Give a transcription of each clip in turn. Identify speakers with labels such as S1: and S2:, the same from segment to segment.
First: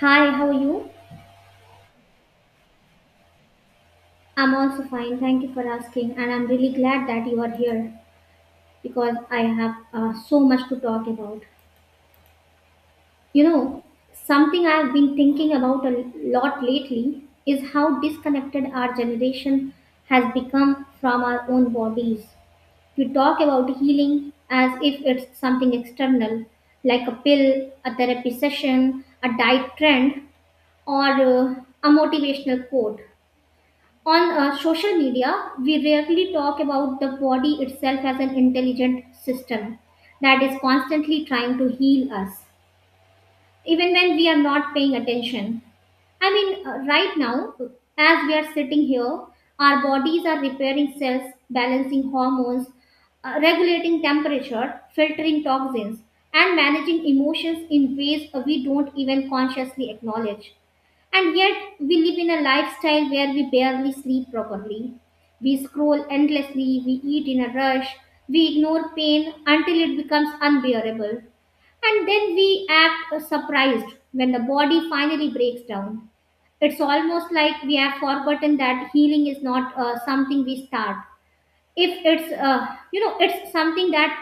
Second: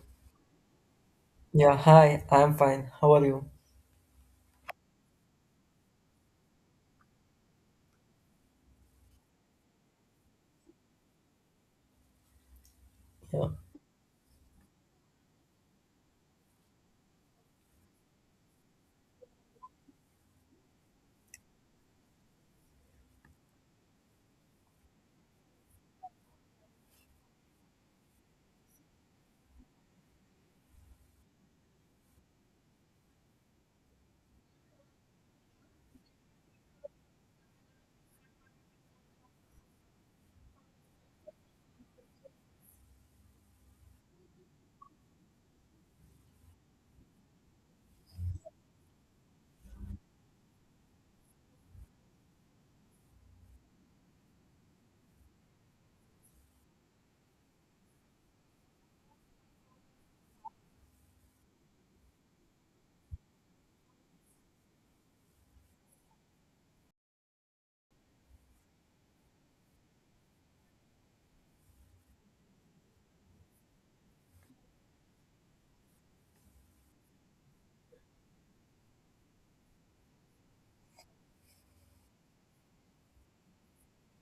S1: Hi, how are you?
S2: Yeah, hi, I'm fine. How are you?
S1: I'm also fine. Thank you for asking. And I'm really glad that you are here because I have so much to talk about. You
S2: Yeah,
S1: know, something I've been thinking about a lot lately is how disconnected our generation has become from our own bodies. We talk about healing as if it's something external, like a pill, a therapy session, a diet trend, or a motivational quote. On social media, we rarely talk about the body itself as an intelligent system that is constantly trying to heal us, even when we are not paying attention. I mean, right now, as we are sitting here, our bodies are repairing cells, balancing hormones, regulating temperature, filtering toxins, and managing emotions in ways we don't even consciously acknowledge. And yet, we live in a lifestyle where we barely sleep properly. We scroll endlessly, we eat in a rush, we ignore pain until it becomes unbearable. And then we act surprised when the body finally breaks down. It's almost like we have forgotten that healing is not something we start. If it's it's something that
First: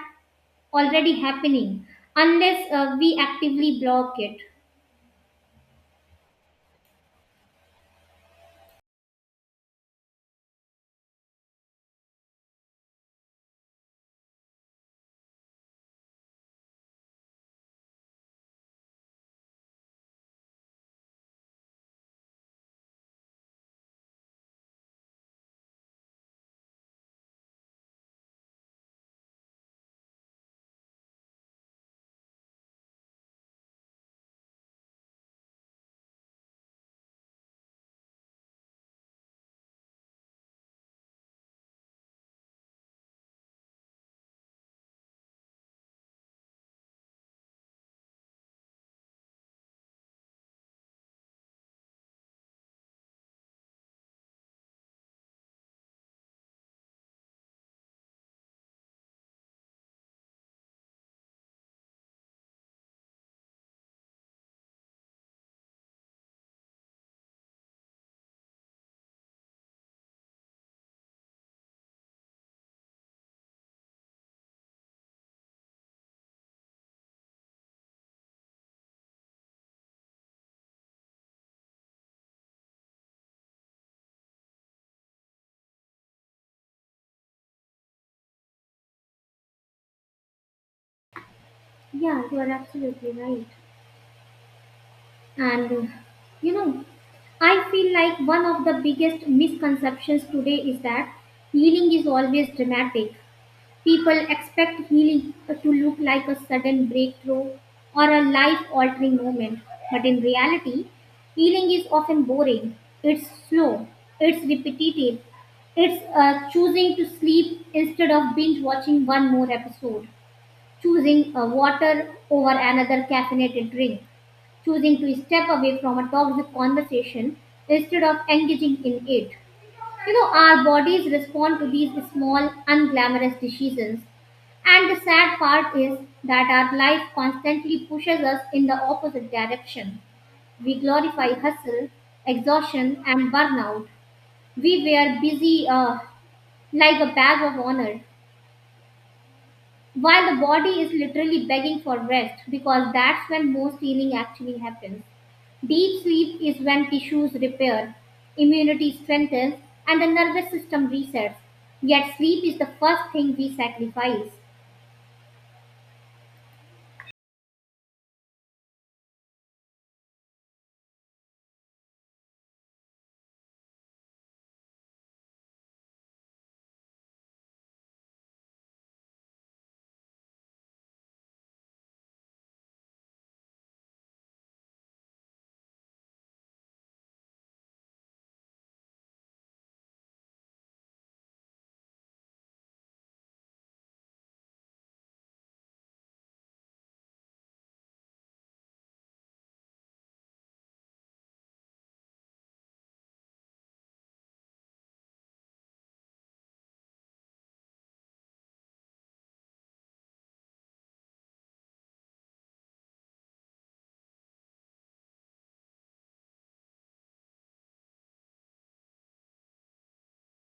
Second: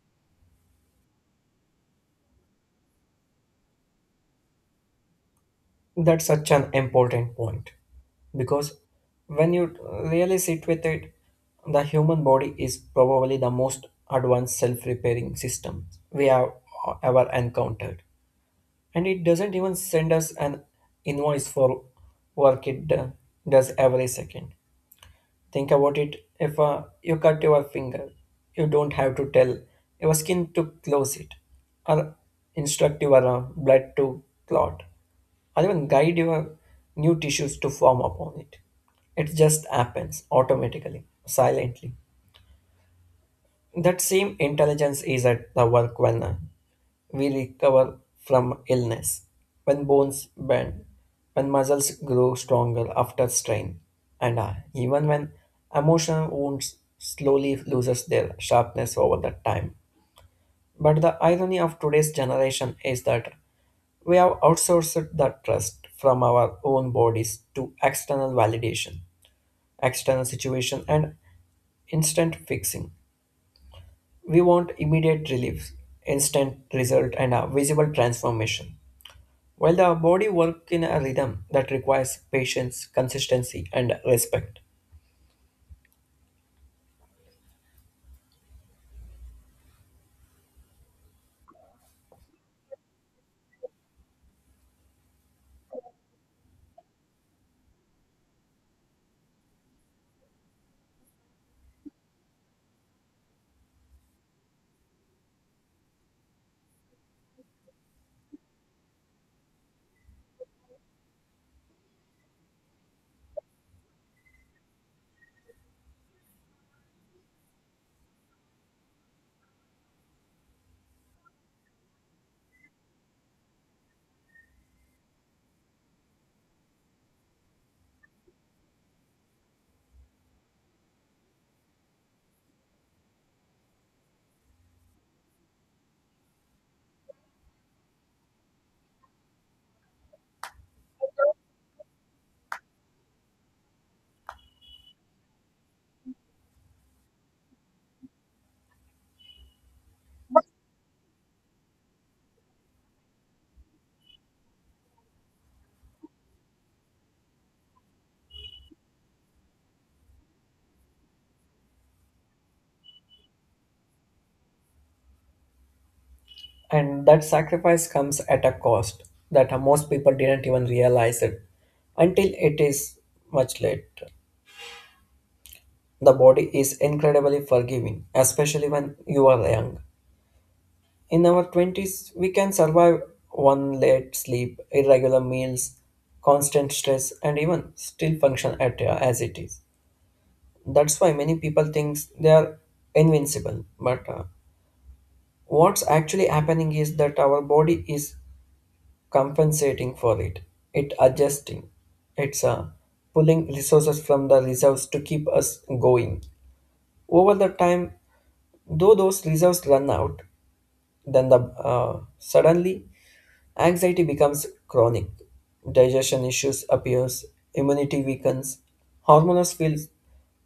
S1: already happening unless we actively block it.
S2: that's such an important point because when you really sit with it, the human body is probably the most advanced self repairing system we have ever encountered. And it doesn't even send us an invoice for work it does every second. Think about it if you cut your finger, you don't have to tell your skin to close it, or instruct your blood to clot, or even guide your new tissues to form upon it. It just happens automatically, silently. That same intelligence is at the work when we recover from illness, when bones bend, when muscles grow stronger after strain, and even when emotional wounds slowly loses their sharpness over the time. But the irony of today's generation is that we have outsourced the trust from our own bodies to external validation, external situation, and instant fixing. We want immediate relief, instant result, and a visible transformation. While the body works in a rhythm that requires patience, consistency, and respect.
S1: Yeah, you are absolutely right. And you know, I feel like one of the biggest misconceptions today is that healing is always dramatic. People expect healing to look like a sudden breakthrough or a life altering moment. But in reality, healing is often boring, it's slow, it's repetitive, it's choosing to sleep instead of binge watching one more episode, choosing water over another caffeinated drink, choosing to step away from a toxic conversation instead of engaging in it. You know, our bodies respond to these small, unglamorous decisions. And the sad part is that our life constantly pushes us in the opposite direction. We glorify hustle, exhaustion, and burnout. We wear busy like a badge of honor, while the body is literally begging for rest because that's when most healing actually happens. Deep sleep is when tissues repair, immunity strengthens, and the nervous system resets. Yet, sleep is the first thing we sacrifice.
S2: And that sacrifice comes at a cost that most people didn't even realize it until it is much late. The body is incredibly forgiving, especially when you are young. In our 20s, we can survive one late sleep, irregular meals, constant stress, and even still function at as it is. That's why many people think they are invincible. But what's actually happening is that our body is compensating for it. It adjusting. It's pulling resources from the reserves to keep us going. Over the time, though those reserves run out, then the suddenly anxiety becomes chronic. Digestion issues appears, immunity weakens, hormones feel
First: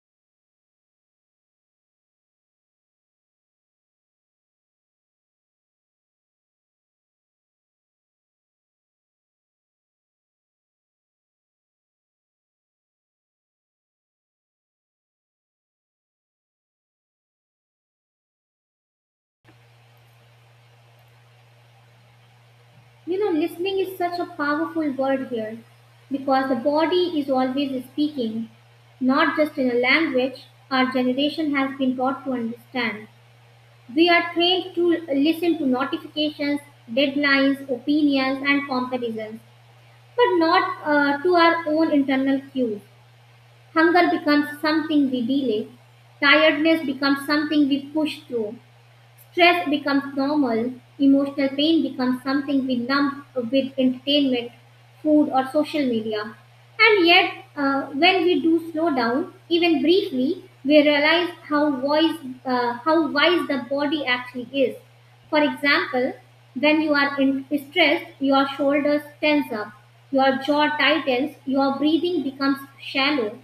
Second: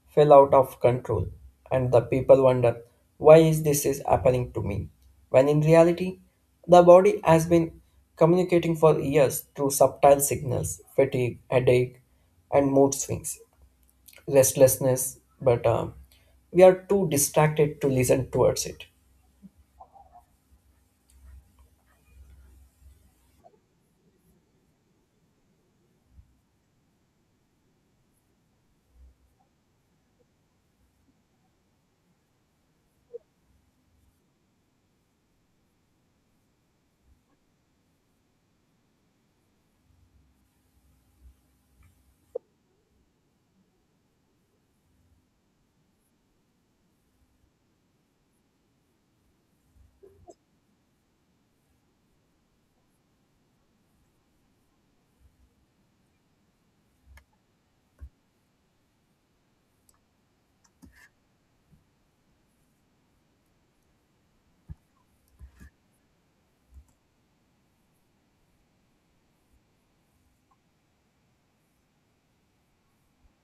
S2: fell out of control, and the people wonder why is this is happening to me? When in reality, the body has been communicating for years through subtle signals, fatigue, headache, and mood swings, restlessness, but we are too distracted to listen towards it.
S1: You know, listening is such a powerful word here because the body is always speaking, not just in a language our generation has been taught to understand. We are trained to listen to notifications, deadlines, opinions, and comparisons, but not to our own internal cues. Hunger becomes something we delay, tiredness becomes something we push through. Stress becomes normal, emotional pain becomes something we numb with entertainment, food, or social media. And yet, when we do slow down, even briefly, we realize how wise the body actually is. For example, when you are in stressed, your shoulders tense up, your jaw tightens, your breathing becomes shallow.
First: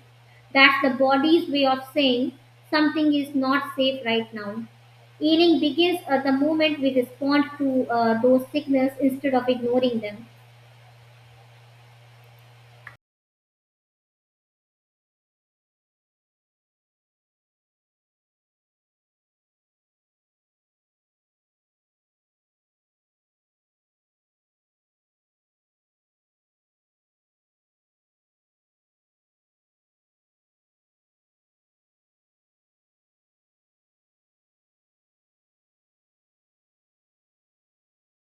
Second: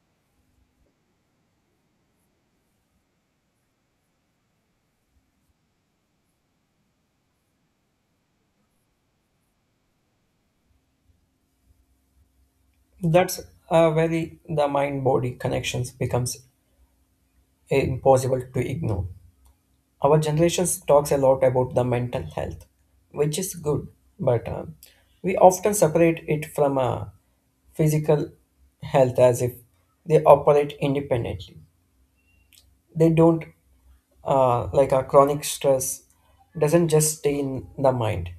S1: That's the body's way of saying something is not safe right now. Healing begins at the moment we respond to those signals instead of ignoring them.
S2: That's where the mind body connections becomes impossible to ignore. Our generation talks a lot about the mental health, which is good, but we often separate it from physical health as if they operate independently. They don't, like a chronic stress, doesn't just stay in the mind,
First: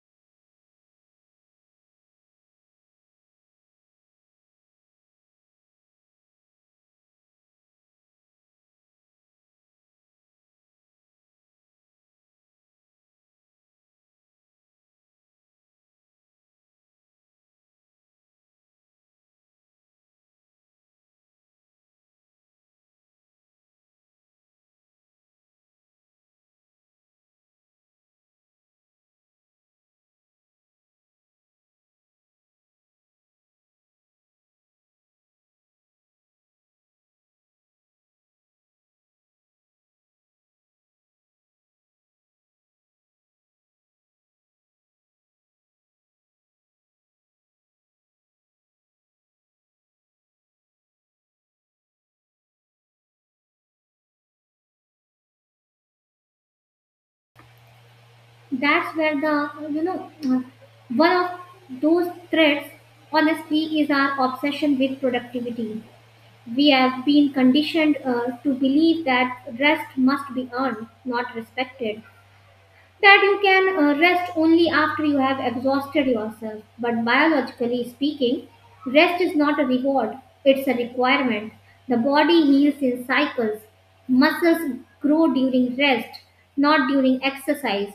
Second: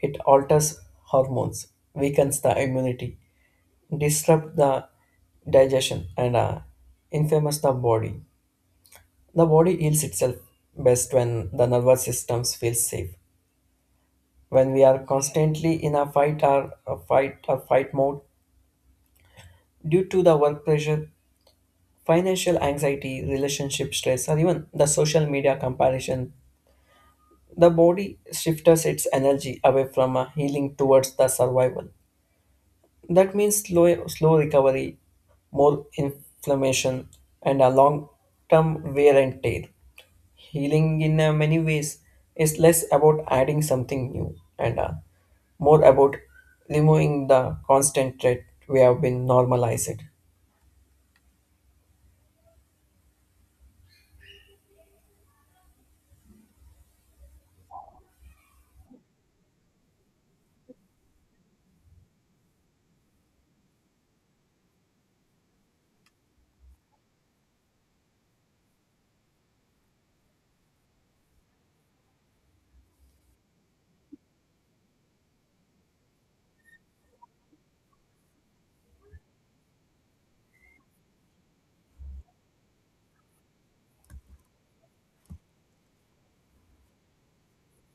S2: it alters hormones, weakens the immunity, disrupt the digestion and infamous the body. The body heals itself best when the nervous systems feel safe. When we are constantly in a fight or fight mode due to the work pressure, financial anxiety, relationship stress, or even the social media comparison, the body shifts its energy away from a healing towards the survival. That means slow recovery, more inflammation, and a long term wear and tear. Healing in many ways is less about adding something new and more about removing the constant threat we have been normalized.
S1: That's where the, you know, one of those threats, honestly, is our obsession with productivity. We have been conditioned to believe that rest must be earned, not respected, that you can rest only after you have exhausted yourself. But biologically speaking, rest is not a reward, it's a requirement. The body heals in cycles. Muscles grow during rest, not during exercise.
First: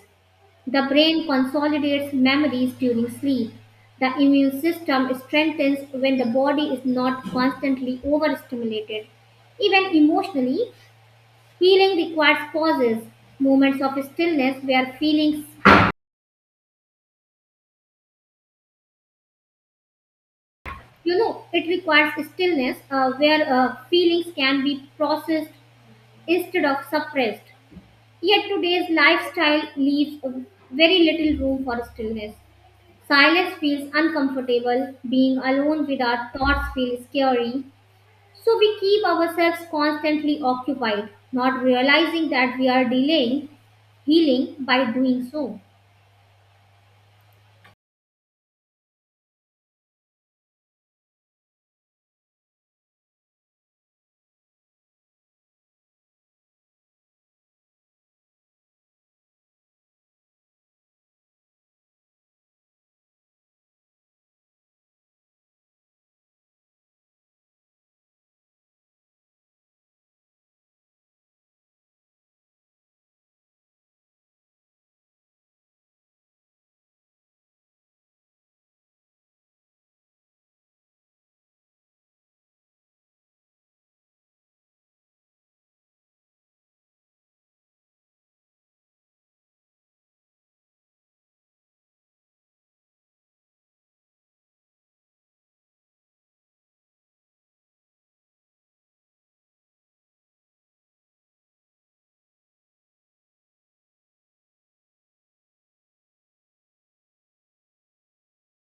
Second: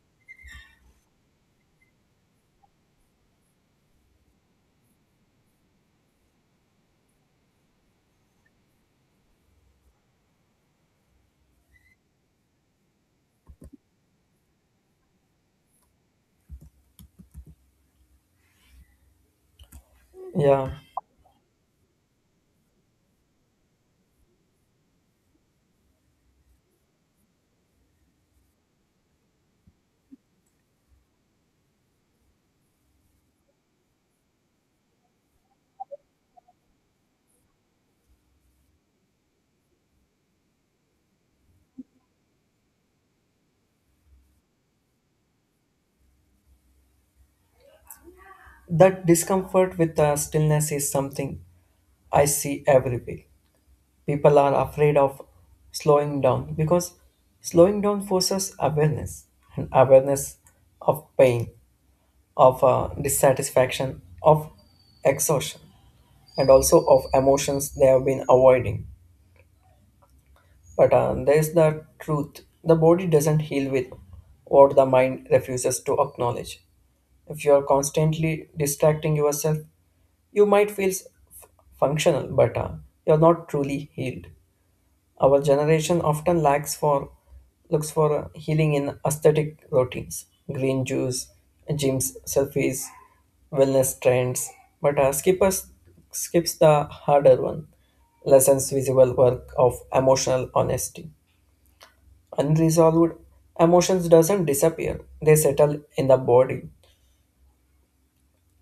S1: The brain consolidates memories during sleep. The immune system strengthens when the body is not constantly overstimulated. Even emotionally, healing requires pauses, moments of stillness where feelings.
S2: Yeah,
S1: You know, it requires stillness where feelings can be processed instead of suppressed. Yet today's lifestyle leaves very little room for stillness. Silence feels uncomfortable, being alone with our thoughts feels scary. So we keep ourselves constantly occupied, not realizing that we are delaying healing by doing so.
S2: that discomfort with stillness is something I see everywhere. People are afraid of slowing down because slowing down forces awareness and awareness of pain, of dissatisfaction, of exhaustion, and also of emotions they have been avoiding. But there's the truth the body doesn't heal with what the mind refuses to acknowledge. If you are constantly distracting yourself, you might feel f- functional, but you're not truly healed. Our generation often lacks for looks for healing in aesthetic routines, green juice, gyms, selfies, wellness trends, but skippers skips the harder one. Lessons visible work of emotional honesty. Unresolved emotions doesn't disappear; they settle in the body.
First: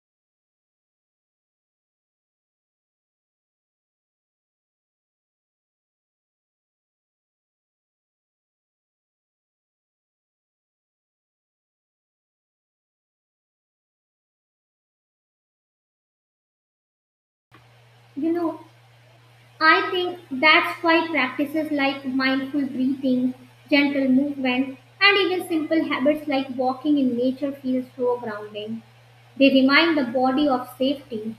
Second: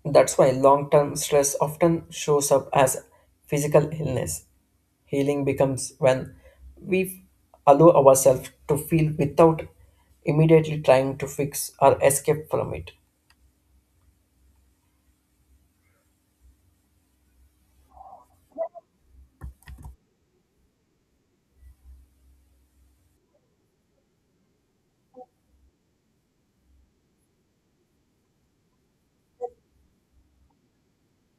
S2: That's why long term stress often shows up as physical illness. Healing becomes when we allow ourselves to feel without immediately trying to fix or escape from it.
S1: You know, I think that's why practices like mindful breathing, gentle movement, and even simple habits like walking in nature feel so grounding. They remind the body of safety.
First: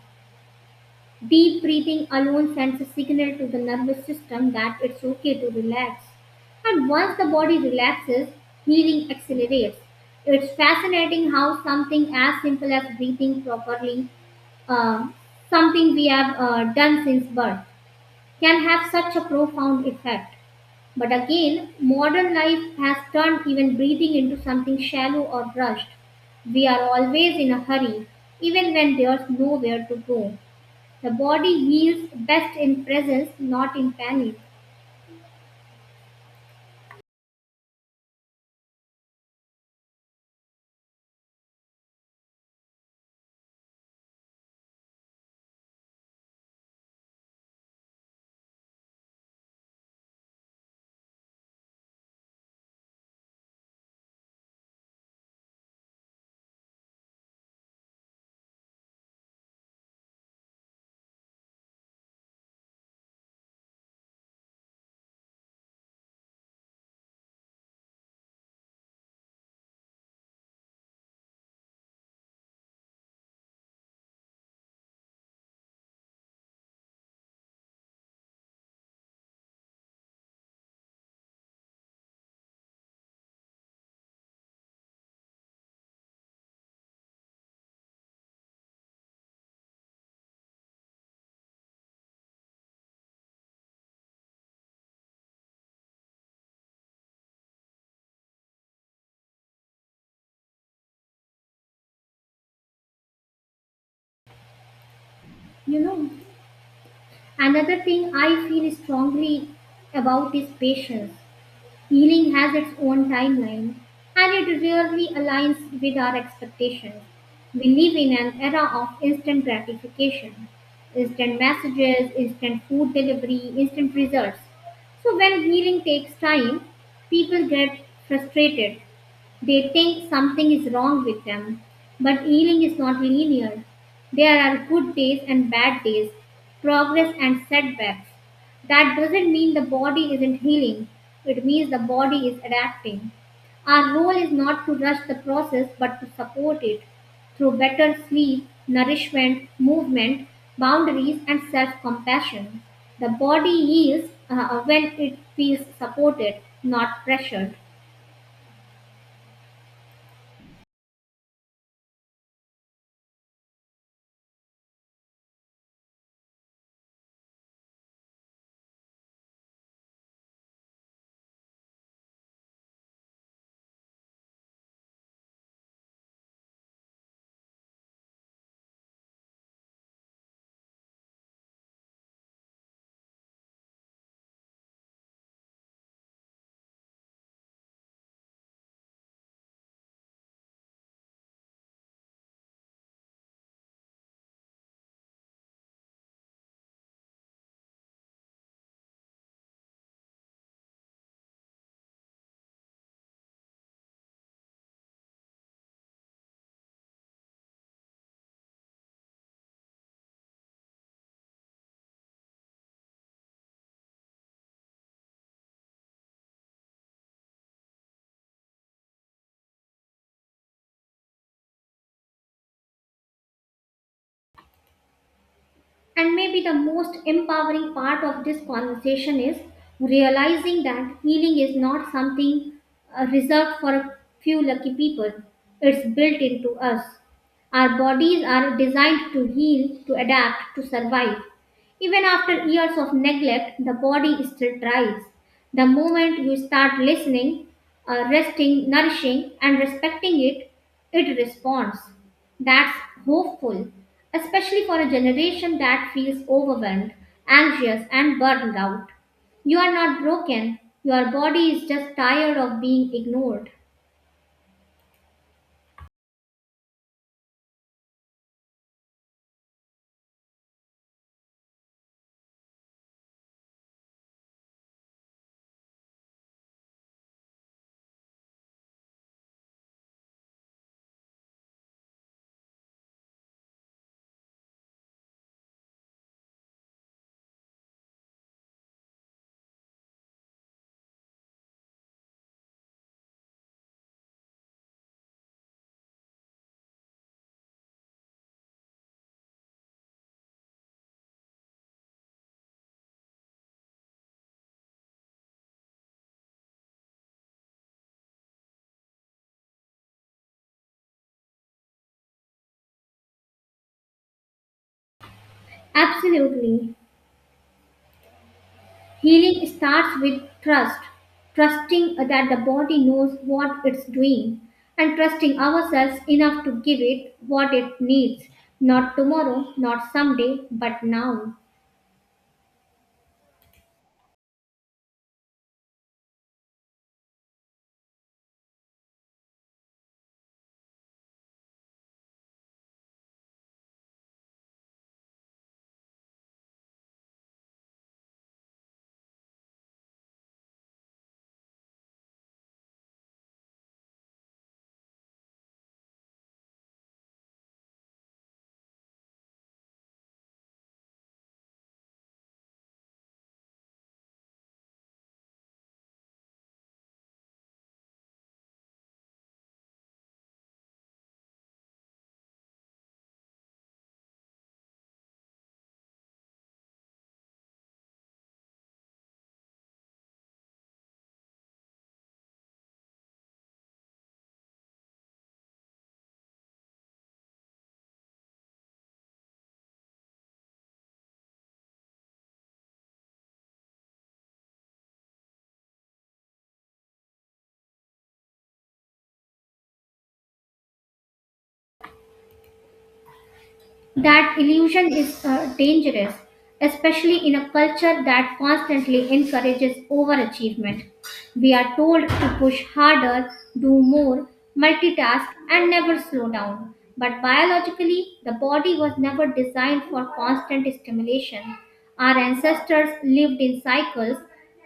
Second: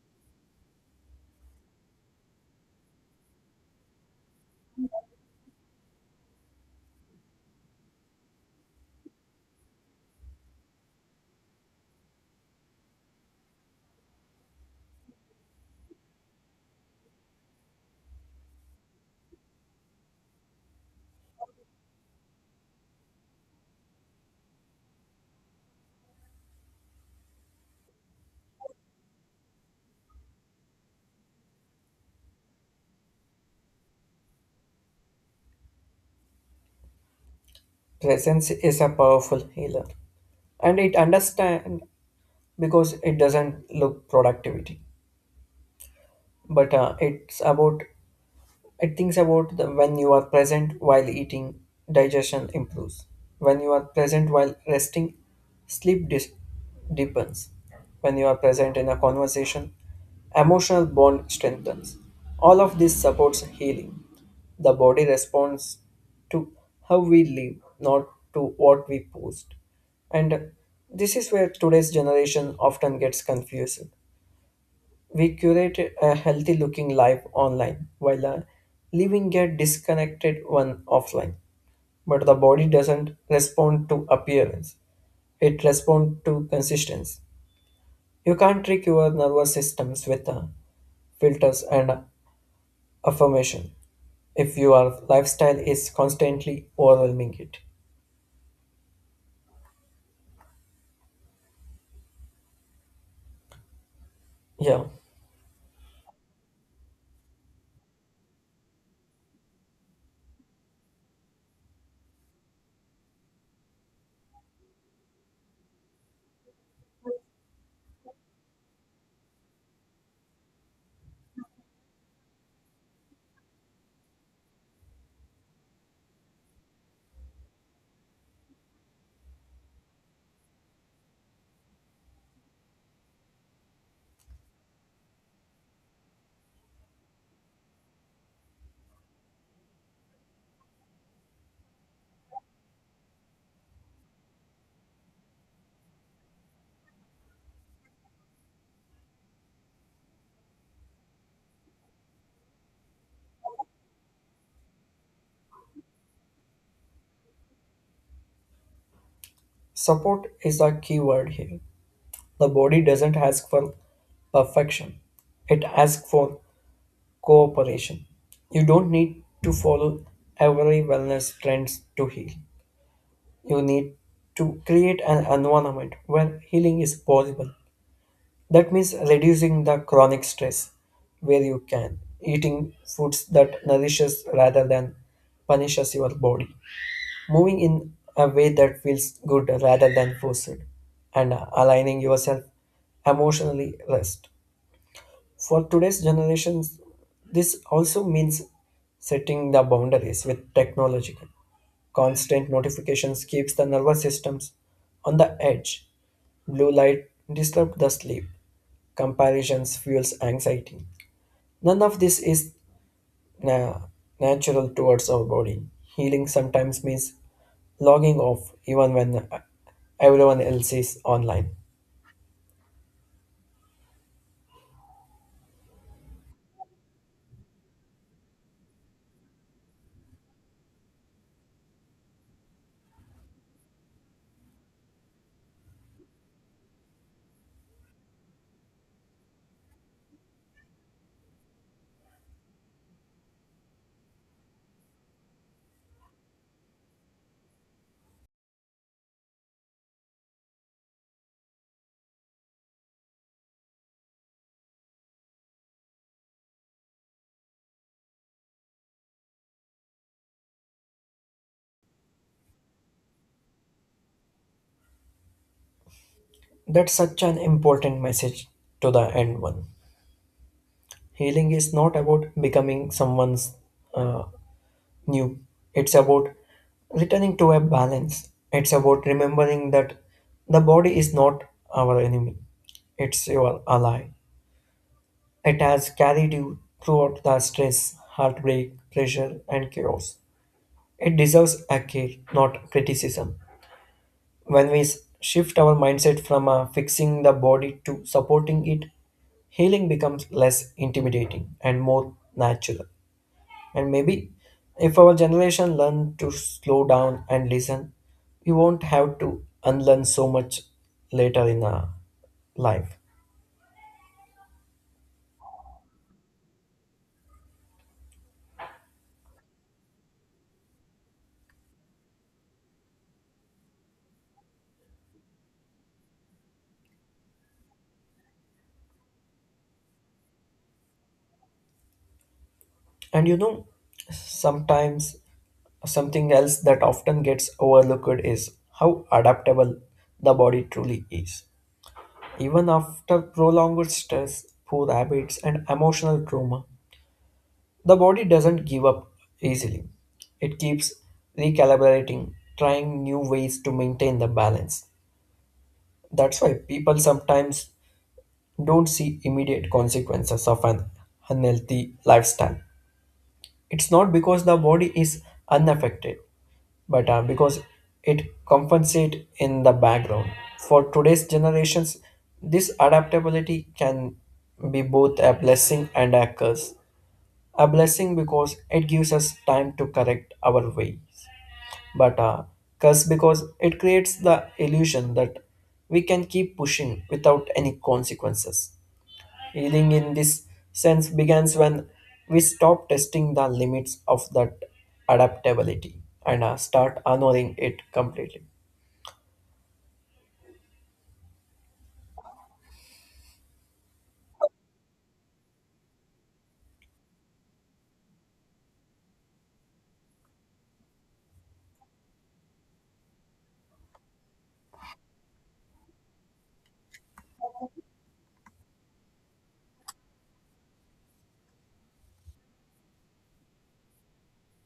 S1: Deep breathing alone sends a signal to the nervous system that it's okay to relax. And once the body relaxes, healing accelerates. It's fascinating how something as simple as breathing properly, uh, something we have done since birth, can have such a profound effect. But again, modern life has turned even breathing into something shallow or rushed. We are always in a hurry, even when there's nowhere to go. The body heals best in presence, not in panic.
S2: Presence is a powerful healer, and it understands because it doesn't look productivity, but it's about It thinks about the when you are present while eating, digestion improves. When you are present while resting, sleep deepens. When you are present in a conversation, emotional bond strengthens. All of this supports healing. The body responds to how we live, not to what we post. And this is where today's generation often gets confused. We curate a healthy looking life online while living a disconnected one offline. But the body doesn't respond to appearance, it responds to consistency. You can't trick your nervous systems with filters and affirmation if your lifestyle is constantly overwhelming it. Yeah,
S1: You know, another thing I feel strongly about is patience. Healing has its own timeline and it rarely aligns with our expectations. We live in an era of instant gratification, instant messages, instant food delivery, instant results. So when healing takes time, people get frustrated, they think something is wrong with them, but healing is not linear. There are good days and bad days, progress and setbacks. That doesn't mean the body isn't healing, it means the body is adapting. Our role is not to rush the process but to support it through better sleep, nourishment, movement, boundaries, and self compassion. The body heals when it feels supported, not pressured.
S2: support is a key word here. The body doesn't ask for perfection, it asks for cooperation. You don't need to follow every wellness trends to heal. You need to create an environment where healing is possible. That means reducing the chronic stress where you can, eating foods that nourishes rather than punishes your body, moving in a way that feels good rather than forced, and aligning yourself emotionally rest. For today's generations, this also means setting the boundaries with technological. Constant notifications keeps the nervous systems on the edge. Blue light disrupts the sleep. Comparisons fuels anxiety. None of this is na- natural towards our body. Healing sometimes means logging off even when everyone else is online.
S1: And maybe the most empowering part of this conversation is realizing that healing is not something reserved for a few lucky people. It's built into us. Our bodies are designed to heal, to adapt, to survive. Even after years of neglect, the body still tries. The moment you start listening, resting, nourishing, and respecting it, it responds. That's hopeful, especially for a generation that feels overwhelmed, anxious, and burned out. You are not broken, your body is just tired of being ignored.
S2: That's such an important message to the end one. Healing is not about becoming someone's uh, new. It's about returning to a balance. It's about remembering that the body is not our enemy. It's your ally. It has carried you throughout the stress, heartbreak, pressure, and chaos. It deserves a care, not criticism. When we shift our mindset from fixing the body to supporting it, healing becomes less intimidating and more natural. And maybe if our generation learn to slow down and listen, we won't have to unlearn so much later in our life.
S1: Absolutely. Healing starts with trust, trusting that the body knows what it's doing, and trusting ourselves enough to give it what it needs, not tomorrow, not someday, but now.
S2: And sometimes something else that often gets overlooked is how adaptable the body truly is. Even after prolonged stress, poor habits, and emotional trauma, the body doesn't give up easily. It keeps recalibrating, trying new ways to maintain the balance. That's why people sometimes don't see immediate consequences of an unhealthy lifestyle. It's not because the body is unaffected, but because it compensates in the background. For today's generations, this adaptability can be both a blessing and a curse. A blessing because it gives us time to correct our way, but curse because it creates the illusion that we can keep pushing without any consequences. Healing in this sense begins when we stop testing the limits of that adaptability and start honoring it completely.
S1: That illusion is dangerous, especially in a culture that constantly encourages overachievement. We are told to push harder, do more, multitask, and never slow down. But biologically, the body was never designed for constant stimulation. Our ancestors lived in cycles,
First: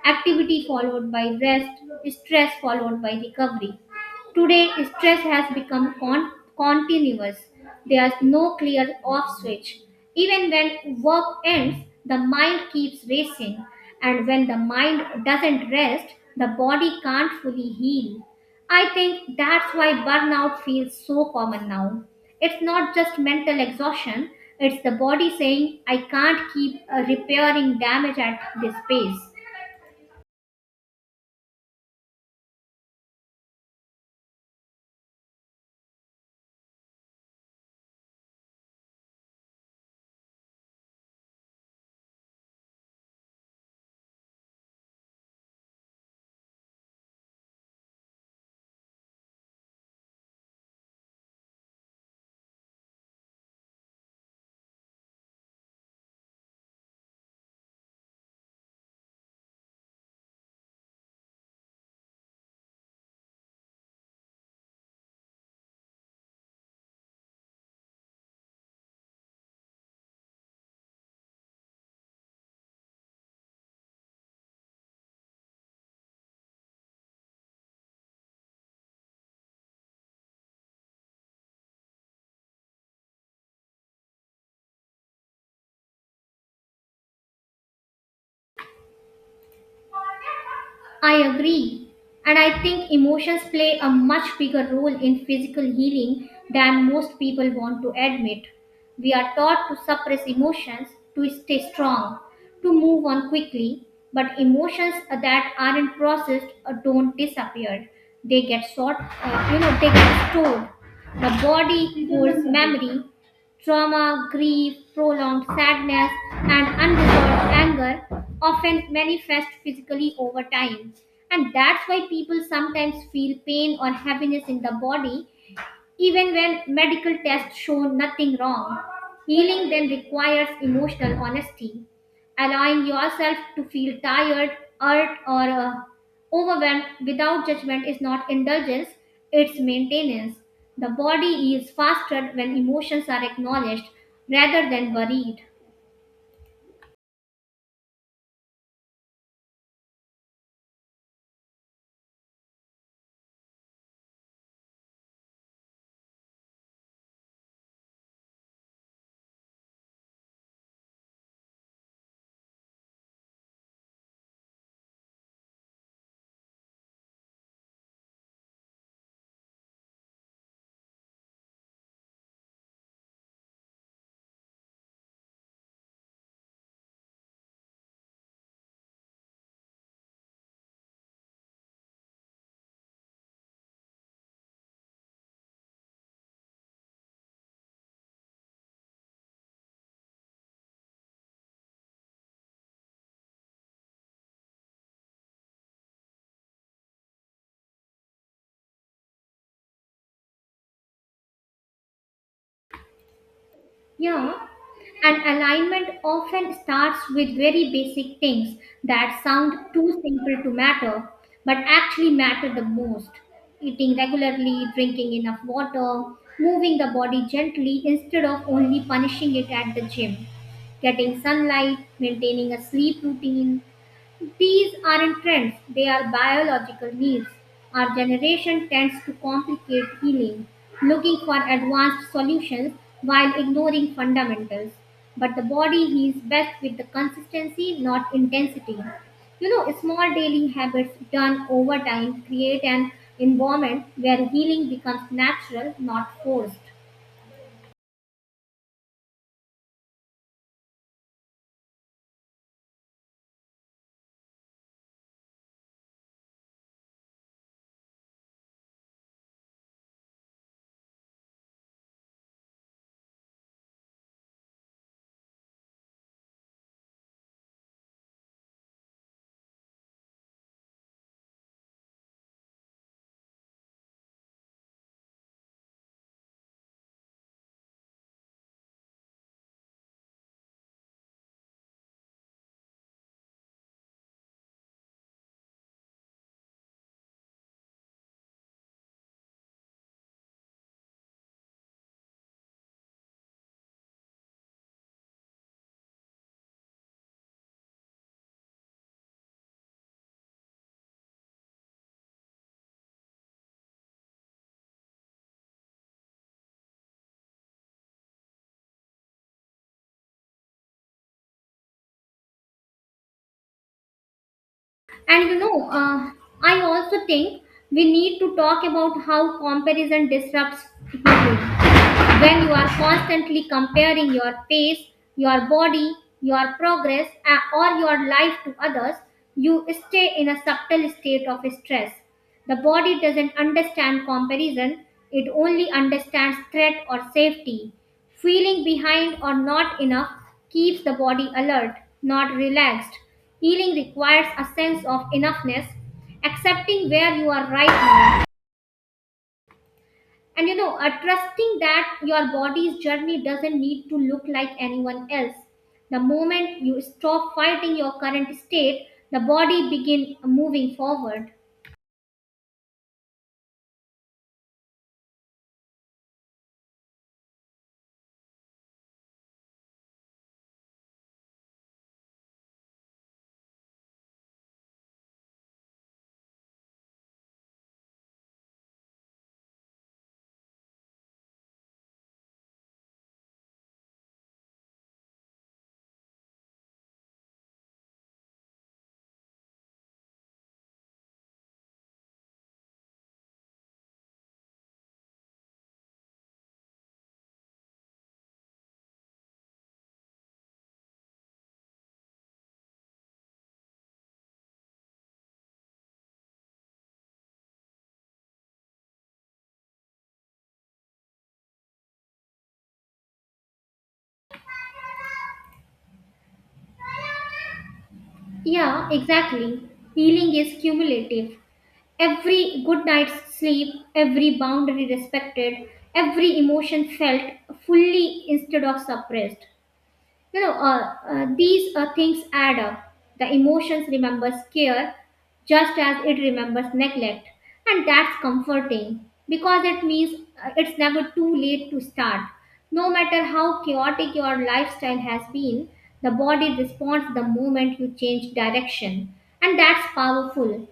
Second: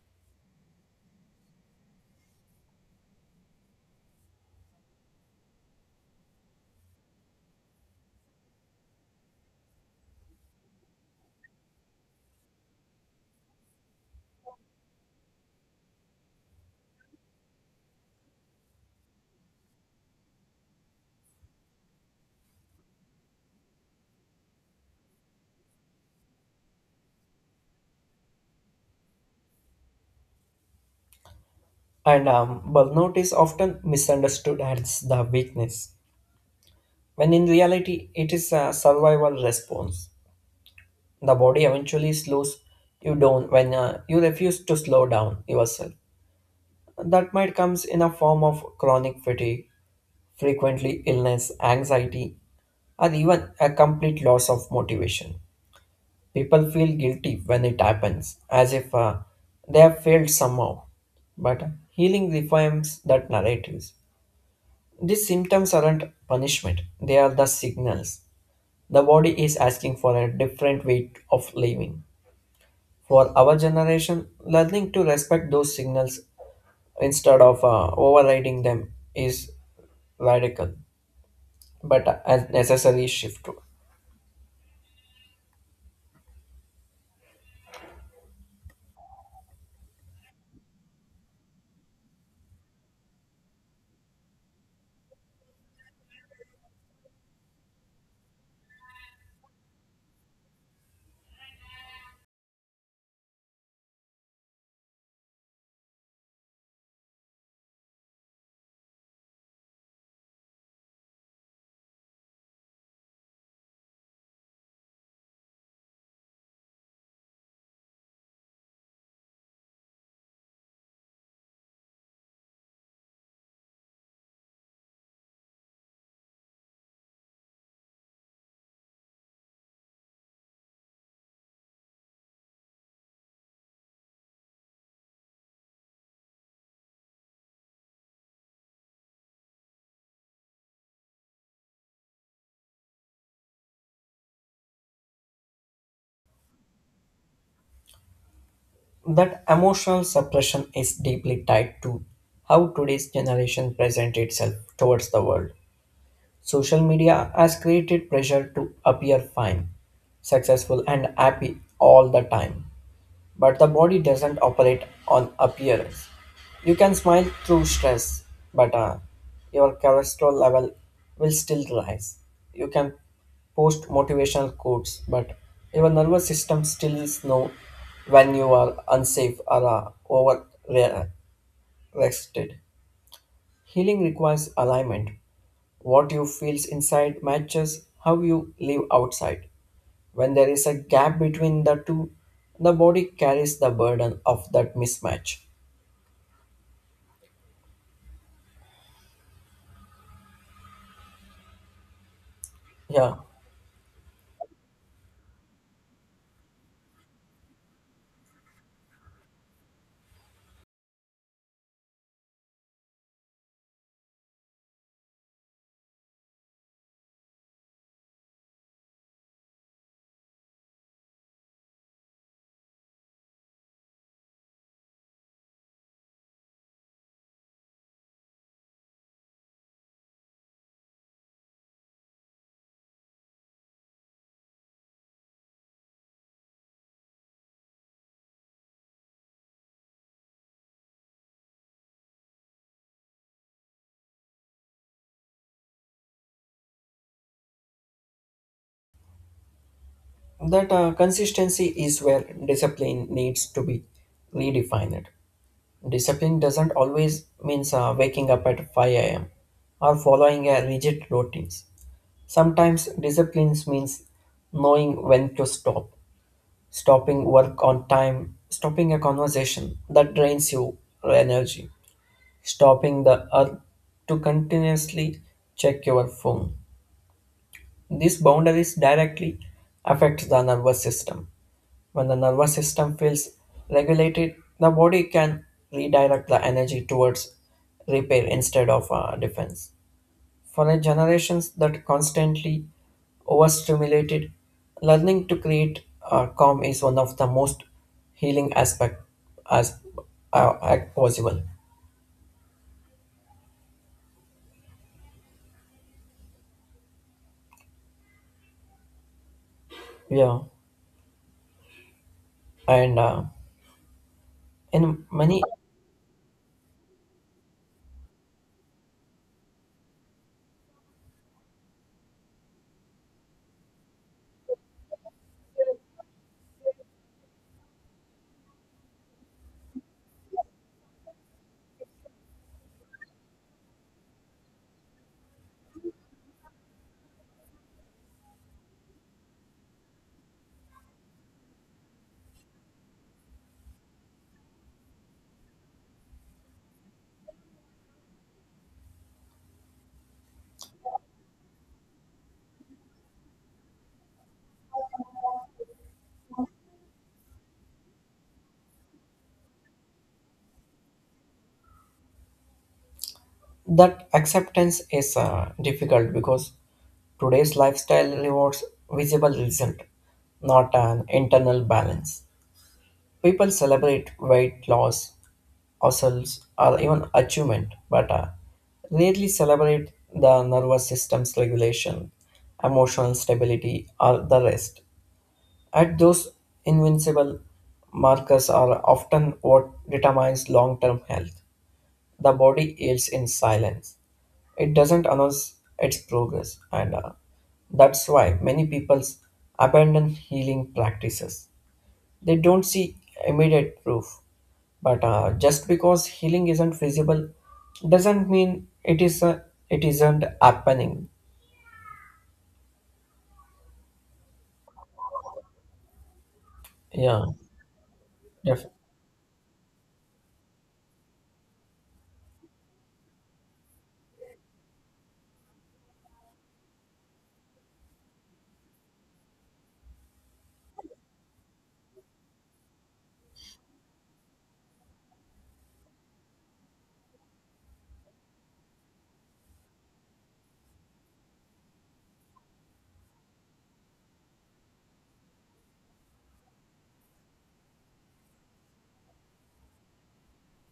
S1: activity followed by rest, stress followed by recovery. Today, stress has become continuous. There's no clear off switch. Even when work ends, the mind keeps racing, and when the mind doesn't rest, the body can't fully heal. I think that's why burnout feels so common now. It's not just mental exhaustion, it's the body saying, I can't keep repairing damage at this pace.
S2: And burnout is often misunderstood as the weakness, when in reality it is a survival response. The body eventually slows you down when you refuse to slow down yourself that might comes in a form of chronic fatigue, frequently illness, anxiety, or even a complete loss of motivation. People feel guilty when it happens, as if they have failed somehow. But healing reframes that narratives. These symptoms aren't punishment; they are the signals. The body is asking for a different way of living. For our generation, learning to respect those signals instead of overriding them is radical, but a necessary shift.
S1: I agree. And I think emotions play a much bigger role in physical healing than most people want to admit. We are taught to suppress emotions, to stay strong, to move on quickly, but emotions that aren't processed don't disappear. They get they get stored. The body holds memory: trauma, grief, prolonged sadness, and unresolved anger often manifest physically over time. And that's why people sometimes feel pain or heaviness in the body even when medical tests show nothing wrong. Healing then requires emotional honesty. Allowing yourself to feel tired, hurt, or overwhelmed without judgment is not indulgence, it's maintenance. The body is faster when emotions are acknowledged rather than buried.
S2: That emotional suppression is deeply tied to how today's generation presents itself towards the world. Social media has created pressure to appear fine, successful, and happy all the time. But the body doesn't operate on appearance. You can smile through stress, but your cholesterol level will still rise. You can post motivational quotes, but your nervous system still is know when you are unsafe or overrested. Healing requires alignment. What you feel inside matches how you live outside. When there is a gap between the two, the body carries the burden of that mismatch. Yeah,
S1: Yeah, and alignment often starts with very basic things that sound too simple to matter, but actually matter the most. Eating regularly, drinking enough water, moving the body gently instead of only punishing it at the gym, getting sunlight, maintaining a sleep routine, these aren't trends, they are biological needs. Our generation tends to complicate healing, looking for advanced solutions while ignoring fundamentals. But the body heals best with the consistency, not intensity. You know, small daily habits done over time create an environment where healing becomes natural, not forced.
S2: that consistency is where discipline needs to be redefined. Discipline doesn't always means waking up at 5 a.m. or following a rigid routines. Sometimes disciplines means knowing when to stop, stopping work on time, stopping a conversation that drains you energy stopping the earth to continuously check your phone. These boundaries directly affect the nervous system. When the nervous system feels regulated, the body can redirect the energy towards repair instead of defense. For a generations that constantly overstimulated, learning to create calm is one of the most healing aspect as act possible. Yeah, and in
S1: And
S2: many
S1: I also think we need to talk about how comparison disrupts healing. When you are constantly comparing your pace, your body, your progress, or your life to others, you stay in a subtle state of stress. The body doesn't understand comparison, it only understands threat or safety. Feeling behind or not enough keeps the body alert, not relaxed. Healing requires a sense of enoughness, accepting where you are right now and trusting that your body's journey doesn't need to look like anyone else. The moment you stop fighting your current state, the body begin moving forward.
S2: that acceptance is difficult because today's lifestyle rewards visible result, not an internal balance. People celebrate weight loss, hustles, or even achievement, but rarely celebrate the nervous system's regulation, emotional stability, or the rest at those invincible markers are often what determines long-term health. The body heals in silence. It doesn't announce its progress, and that's why many people abandon healing practices. They don't see immediate proof, but just because healing isn't visible doesn't mean it isn't happening. Yeah, def-
S1: Yeah, exactly. Healing is cumulative. Every good night's sleep, every boundary respected, every emotion felt fully instead of suppressed. You know, uh, these things add up. The emotions remembers care just as it remembers neglect. And that's comforting because it means it's never too late to start. No matter how chaotic your lifestyle has been, the body responds the moment you change direction. And that's powerful,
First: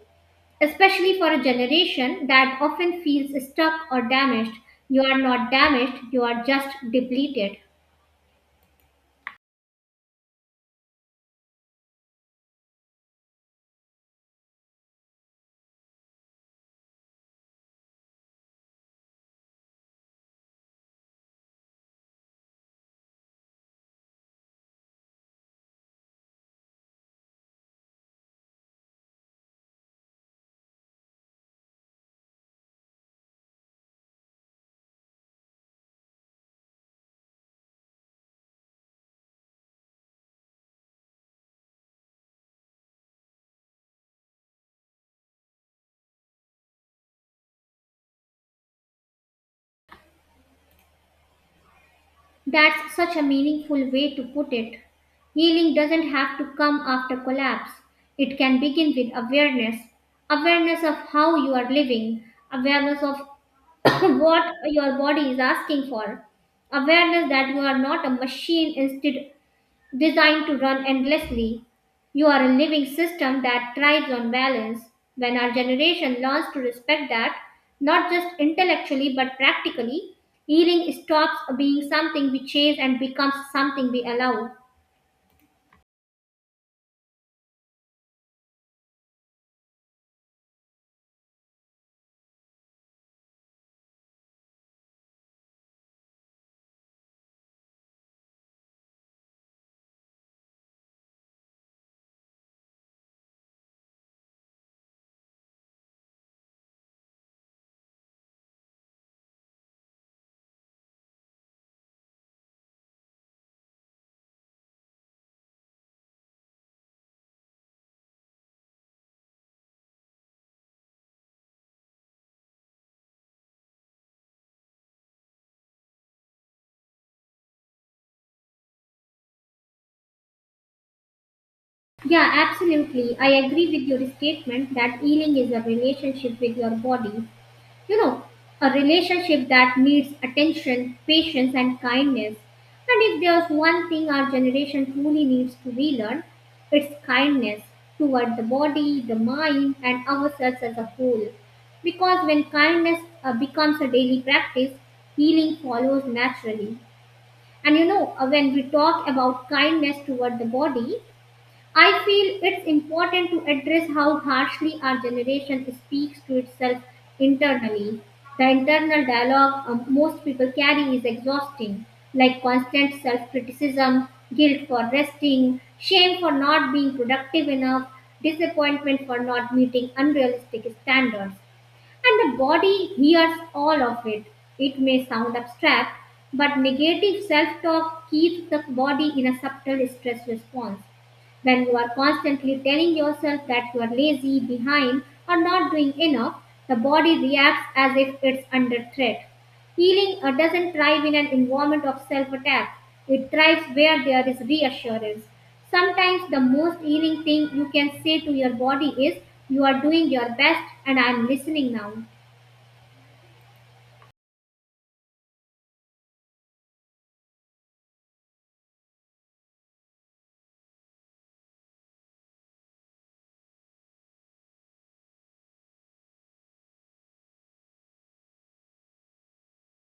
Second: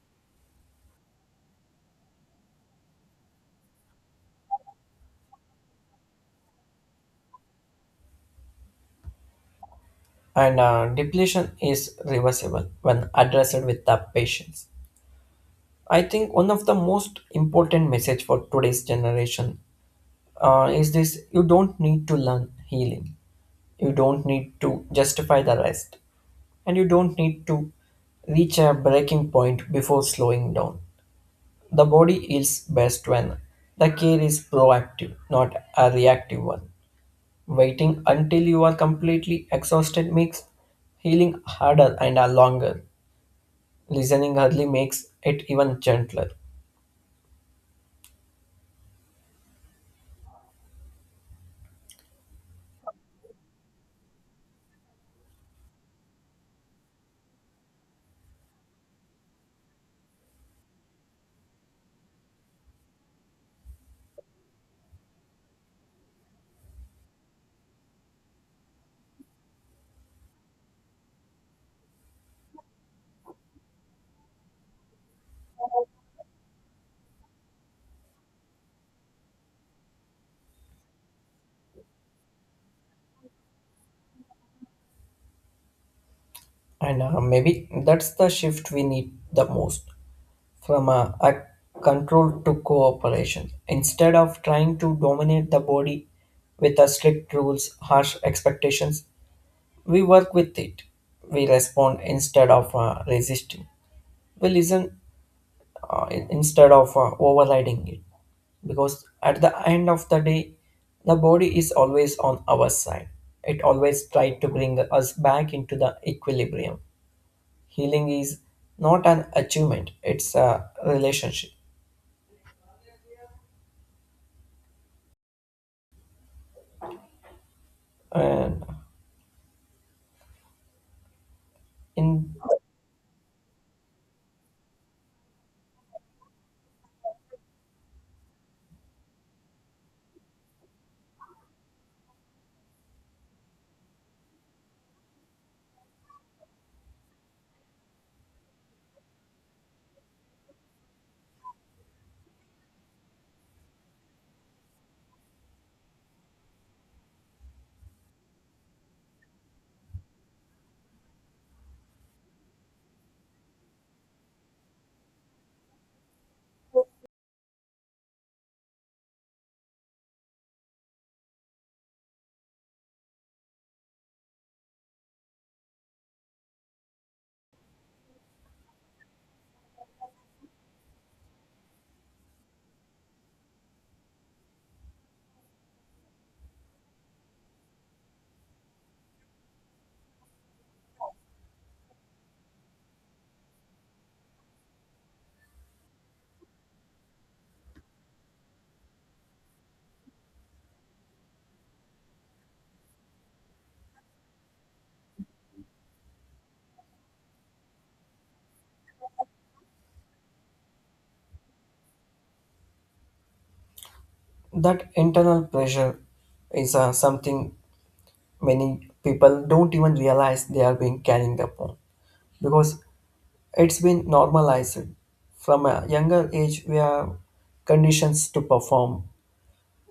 S1: especially for a generation that often feels stuck or damaged. You are not damaged, you are just depleted.
S2: and depletion is reversible when addressed with the patience. I think one of the most important message for today's generation is this: you don't need to learn healing. You don't need to justify the rest, and you don't need to reach a breaking point before slowing down. The body heals best when the care is proactive, not a reactive one. Waiting until you are completely exhausted makes healing harder and longer. Listening early makes it even gentler.
S1: That's such a meaningful way to put it. Healing doesn't have to come after collapse. It can begin with awareness, awareness of how you are living, awareness of what your body is asking for, awareness that you are not a machine instead designed to run endlessly. You are a living system that thrives on balance. When our generation learns to respect that, not just intellectually but practically, healing stops being something we chase and becomes something we allow.
S2: And maybe that's the shift we need the most. From a control to cooperation. Instead of trying to dominate the body with a strict rules, harsh expectations, we work with it. We respond instead of resisting. We listen instead of overriding it. Because at the end of the day, the body is always on our side. It always tries to bring us back into the equilibrium. Healing is not an achievement, it's a relationship. And
S1: Yeah,
S2: in
S1: absolutely. I agree with your statement that healing is a relationship with your body. You know, a relationship that needs attention, patience, and kindness. And if there's one thing our generation truly needs to relearn, it's kindness toward the body, the mind, and ourselves as a whole. Because when kindness becomes a daily practice, healing follows naturally. And when we talk about kindness toward the body, I feel it's important to address how harshly our generation speaks to itself internally. The internal dialogue most people carry is exhausting, like constant self criticism, guilt for resting, shame for not being productive enough, disappointment for not meeting unrealistic standards. And the body hears all of it. It may sound abstract, but negative self talk keeps the body in a subtle stress response. When you are constantly telling yourself that you are lazy, behind, or not doing enough, the body reacts as if it's under threat. Healing doesn't thrive in an environment of self attack, it thrives where there is reassurance. Sometimes the most healing thing you can say to your body is, you are doing your best, and I am listening now.
S2: That internal pressure is something many people don't even realize they are being carrying upon because it's been normalized. From a younger age we are conditions to perform,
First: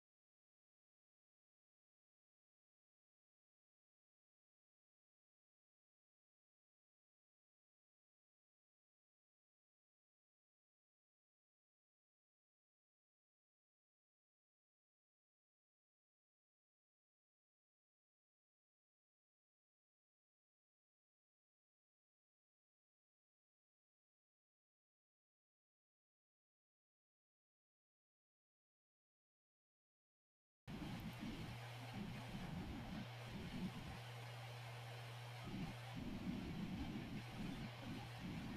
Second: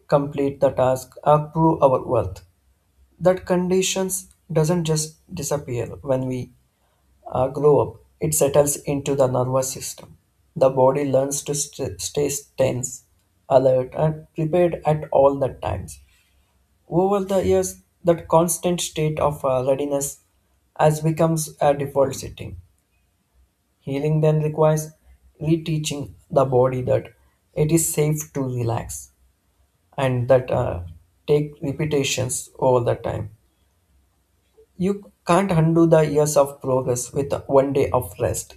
S2: complete the task, or prove our worth. That conditions doesn't just disappear when we grow up. It settles into the nervous system. The body learns to stay tense, alert, and prepared at all the times. Over the years, that constant state of readiness has becomes a default setting. Healing then requires reteaching the body that it is safe to relax and that take repetitions over the time. You can't undo the years of progress with one day of rest.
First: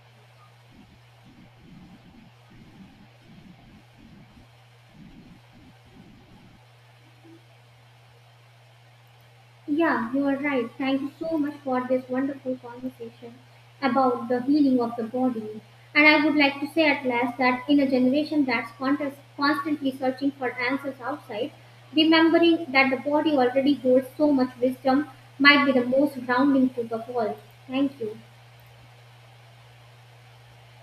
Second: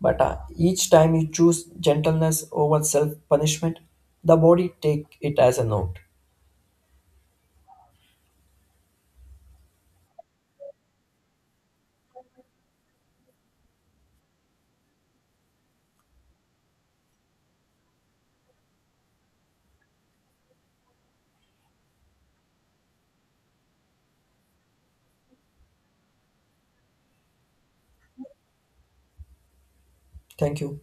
S2: But each time you choose gentleness over self punishment, the body take it as a note.
S1: Yeah, you are right. Thank you so much for this wonderful conversation about the healing of the body. And I would like to say at last that in a generation that's constantly searching for answers outside, remembering that the body already holds so much wisdom might be the most grounding to the world. Thank you.
S2: Thank you.